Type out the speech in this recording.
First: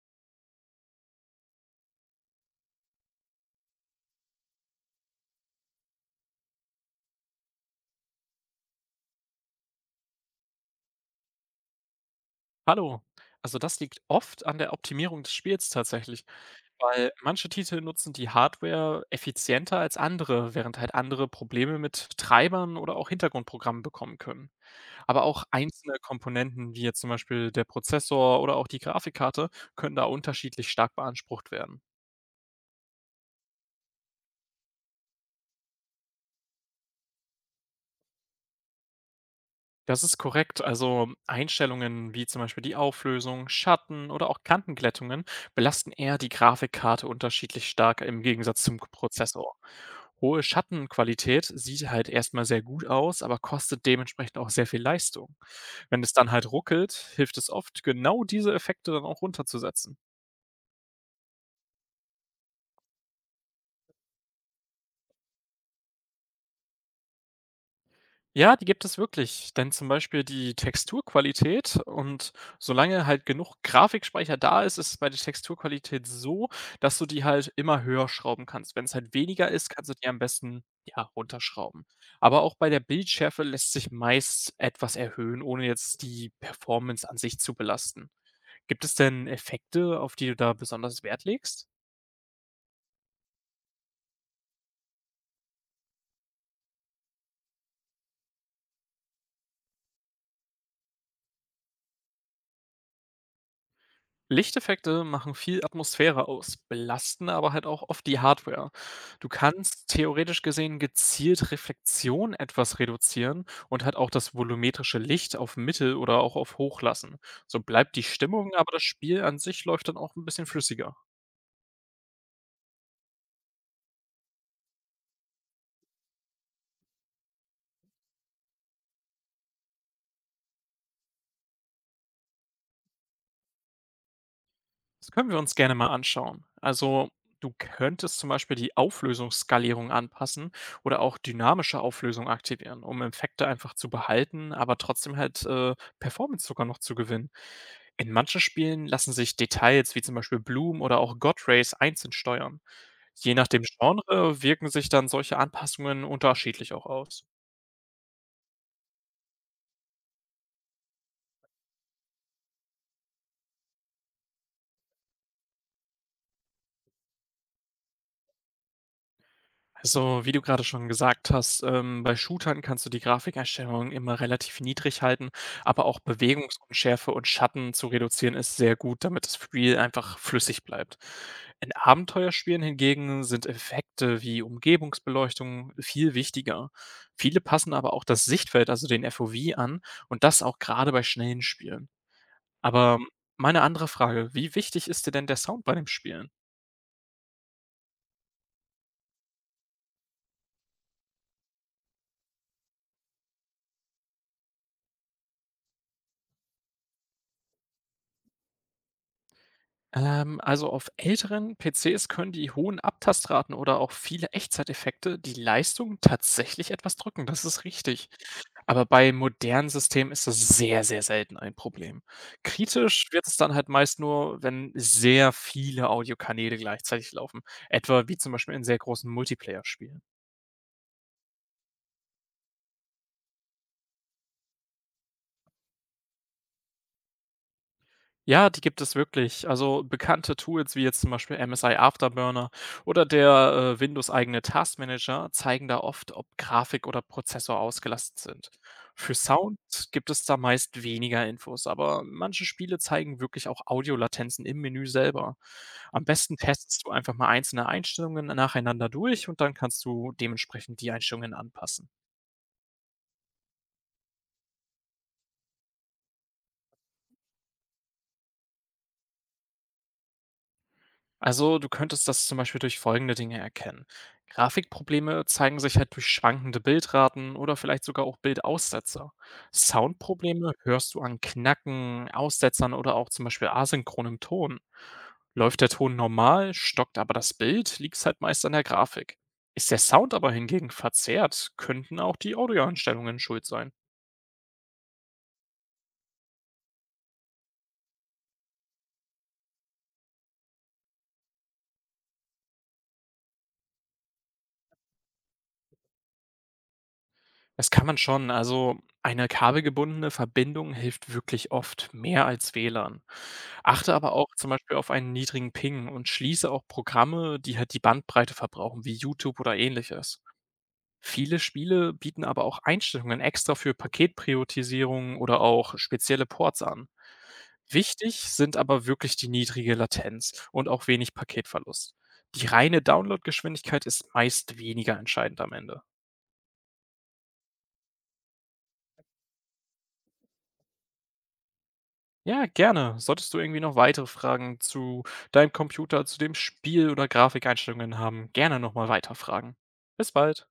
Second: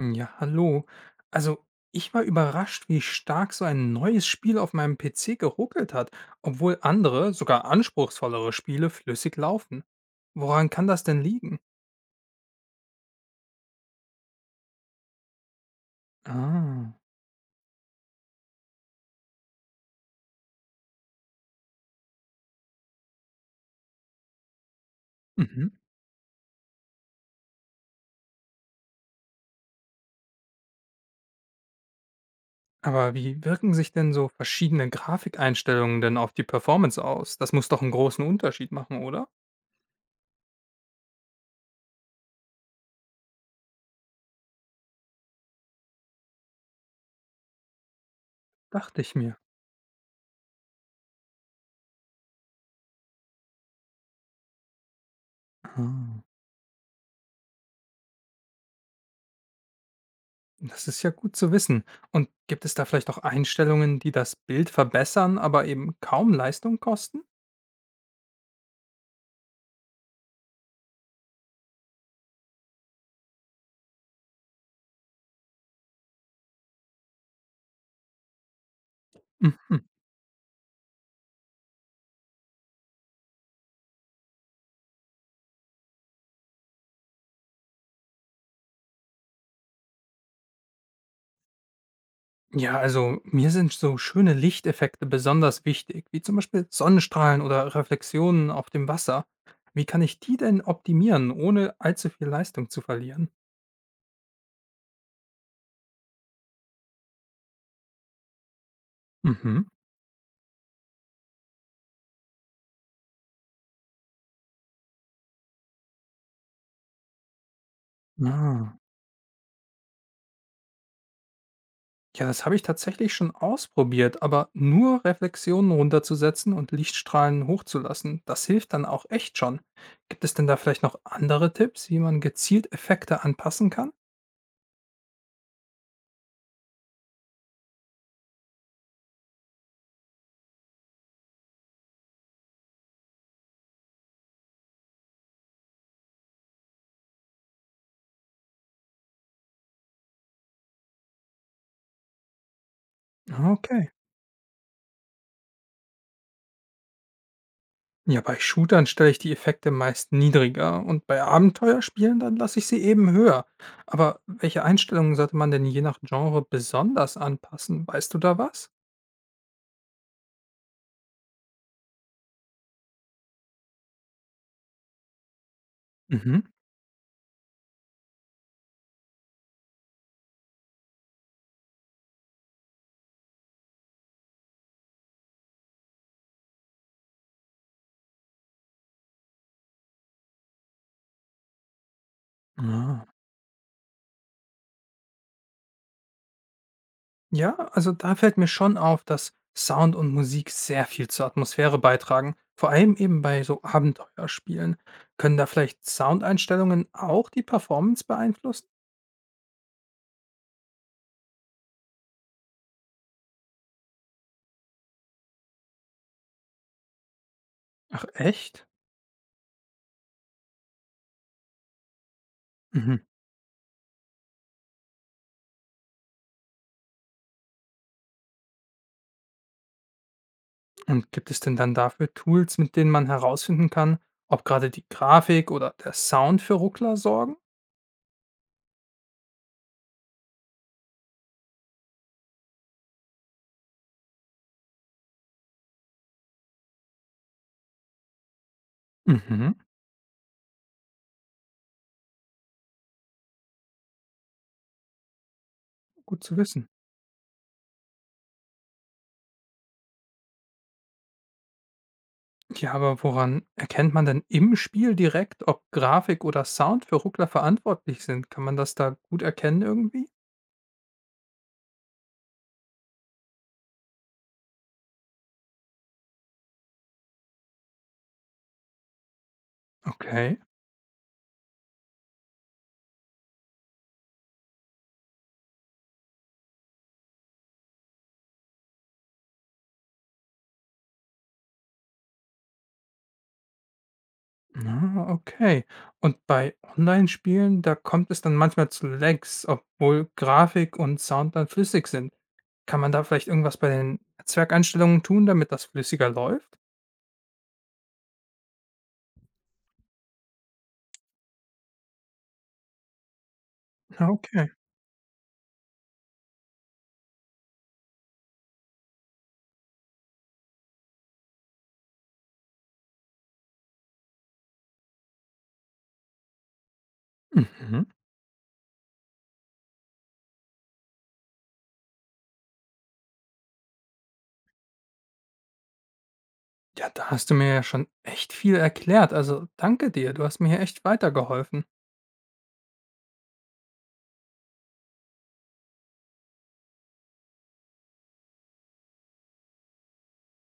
Hm, ja, hallo. Also, Ich war überrascht, wie stark so ein neues Spiel auf meinem PC geruckelt hat, obwohl andere, sogar anspruchsvollere Spiele flüssig laufen. Woran kann das denn liegen? Hallo. Also das liegt oft an der Optimierung des Spiels tatsächlich, Ah, weil manche Titel nutzen die Hardware effizienter als andere, während halt andere Probleme mit Treibern oder auch Hintergrundprogrammen bekommen können. Aber auch mhm. einzelne Komponenten, wie jetzt zum Beispiel der Prozessor oder auch die Grafikkarte, können da unterschiedlich stark beansprucht werden. Aber wie wirken sich denn so verschiedene Grafikeinstellungen denn auf die Performance aus? Das muss doch einen großen Unterschied machen, oder? Das ist korrekt. Also Einstellungen wie zum Beispiel die Auflösung, Schatten oder auch Kantenglättungen belasten eher die Grafikkarte unterschiedlich stark im Gegensatz zum Dachte ich mir. Prozessor. Hohe Schattenqualität sieht halt erstmal sehr gut aus, aber kostet dementsprechend auch sehr viel Leistung. Wenn es Ah. dann halt ruckelt, hilft es oft, genau diese Effekte dann auch runterzusetzen. Das ist ja gut zu wissen. Und gibt es da vielleicht auch Einstellungen, die das Bild verbessern, aber eben kaum Leistung kosten? Ja, die gibt es wirklich, denn zum Beispiel die Texturqualität und solange halt genug Grafikspeicher da ist, ist es bei der Texturqualität so, dass du die halt immer höher schrauben kannst. Wenn es halt weniger ist, Mhm. kannst du die am besten, ja, runterschrauben. Aber auch bei der Bildschärfe lässt sich meist etwas erhöhen, ohne jetzt die Performance an sich zu belasten. Gibt es denn Effekte, auf die du da besonders Wert legst? Ja, also mir sind so schöne Lichteffekte besonders wichtig, wie zum Beispiel Sonnenstrahlen oder Reflexionen auf dem Wasser. Wie kann ich die denn optimieren, ohne allzu viel Leistung zu verlieren? Lichteffekte machen viel Atmosphäre aus, belasten aber halt auch oft die Hardware. Du Mhm. kannst theoretisch gesehen gezielt Reflexion etwas reduzieren und halt auch das volumetrische Licht auf Mittel oder auch auf Hoch lassen. So bleibt die Stimmung, aber Ah, das Spiel an sich läuft dann auch ein bisschen flüssiger. ja, das habe ich tatsächlich schon ausprobiert, aber nur Reflexionen runterzusetzen und Lichtstrahlen hochzulassen, das hilft dann auch echt schon. Gibt es denn da vielleicht noch andere Tipps, wie man gezielt Effekte anpassen kann? Das können wir uns gerne mal anschauen. Also du könntest zum Beispiel die Auflösungsskalierung anpassen oder auch dynamische Auflösung aktivieren, um Effekte einfach zu behalten, aber trotzdem halt Performance sogar noch zu gewinnen. In manchen Spielen lassen sich Details wie zum Beispiel Bloom oder auch God Rays einzeln steuern. Je nach Ah, dem okay. Genre wirken sich dann solche Anpassungen unterschiedlich auch aus. Ja, bei Shootern stelle ich die Effekte meist niedriger und bei Abenteuerspielen dann lasse ich sie eben höher. Aber welche Einstellungen sollte man denn je nach Genre besonders anpassen? Weißt du da was? Also, wie du gerade schon gesagt hast, bei Shootern kannst du die Grafikeinstellungen immer relativ niedrig halten, aber auch Mhm. Bewegungsunschärfe und Schatten zu reduzieren ist sehr gut, damit das Spiel einfach flüssig bleibt. In Abenteuerspielen hingegen sind Effekte wie Umgebungsbeleuchtung viel wichtiger. Viele passen aber auch das Sichtfeld, also den FOV an und das auch gerade bei schnellen Spielen. Aber Ah. meine andere Frage: Wie wichtig ist dir denn der Sound bei dem Spielen? Ja, also da fällt mir schon auf, dass Sound und Musik sehr viel zur Atmosphäre beitragen. Vor allem eben bei so Abenteuerspielen. Können da vielleicht Soundeinstellungen auch die Performance beeinflussen? Also auf älteren PCs können die hohen Abtastraten oder auch viele Echtzeiteffekte die Leistung tatsächlich etwas drücken, das ist Ach richtig. echt? Aber bei modernen Systemen ist das sehr, sehr selten ein Problem. Mhm. Kritisch wird es dann halt meist nur, wenn sehr viele Audiokanäle gleichzeitig laufen, etwa wie zum Beispiel in sehr großen Multiplayer-Spielen. Und gibt es denn dann dafür Tools, mit denen man herausfinden kann, ob gerade die Grafik oder der Sound für Ruckler sorgen? Ja, die gibt es wirklich. Also bekannte Tools wie jetzt zum Beispiel MSI Afterburner oder der Windows-eigene Taskmanager zeigen da oft, ob Grafik oder Prozessor ausgelastet sind. Für Mhm, Sound gibt es da meist weniger Infos, aber manche Spiele zeigen wirklich auch Audiolatenzen im Menü selber. Am gut zu besten wissen. testest du einfach mal einzelne Einstellungen nacheinander durch und dann kannst du dementsprechend die Einstellungen anpassen. Ja, aber woran erkennt man denn im Spiel direkt, ob Grafik oder Sound für Ruckler verantwortlich sind? Kann man das da gut erkennen irgendwie? Also du könntest das zum Beispiel durch folgende Dinge erkennen. Grafikprobleme zeigen sich halt durch schwankende Bildraten oder vielleicht sogar auch Bildaussetzer. Okay. Soundprobleme hörst du an Knacken, Aussetzern oder auch zum Beispiel asynchronem Ton. Läuft der Ton normal, stockt aber das Bild, liegt es halt meist an der Grafik. Ist der Sound aber hingegen verzerrt, könnten auch die Audioeinstellungen schuld sein. Na, okay. Und bei Online-Spielen, da kommt es dann manchmal zu Lags, obwohl Grafik und Sound dann flüssig sind. Kann man da vielleicht irgendwas bei den Netzwerkeinstellungen tun, damit das flüssiger läuft? Das kann man schon. Also eine kabelgebundene Verbindung hilft wirklich oft, mehr als WLAN. Achte Ja, aber auch okay. zum Beispiel auf einen niedrigen Ping und schließe auch Programme, die halt die Bandbreite verbrauchen, wie YouTube oder ähnliches. Viele Spiele bieten aber auch Einstellungen extra für Paketpriorisierung oder auch spezielle Ports an. Mhm. Wichtig sind aber wirklich die niedrige Latenz und auch wenig Paketverlust. Die reine Downloadgeschwindigkeit ist meist weniger entscheidend am Ende. Ja, da hast du mir ja schon echt viel erklärt. Also danke dir. Du hast mir hier echt weitergeholfen. Ja, gerne. Solltest du irgendwie noch weitere Fragen zu deinem Computer, zu dem Spiel oder Grafikeinstellungen haben, gerne nochmal weiterfragen. Bis bald.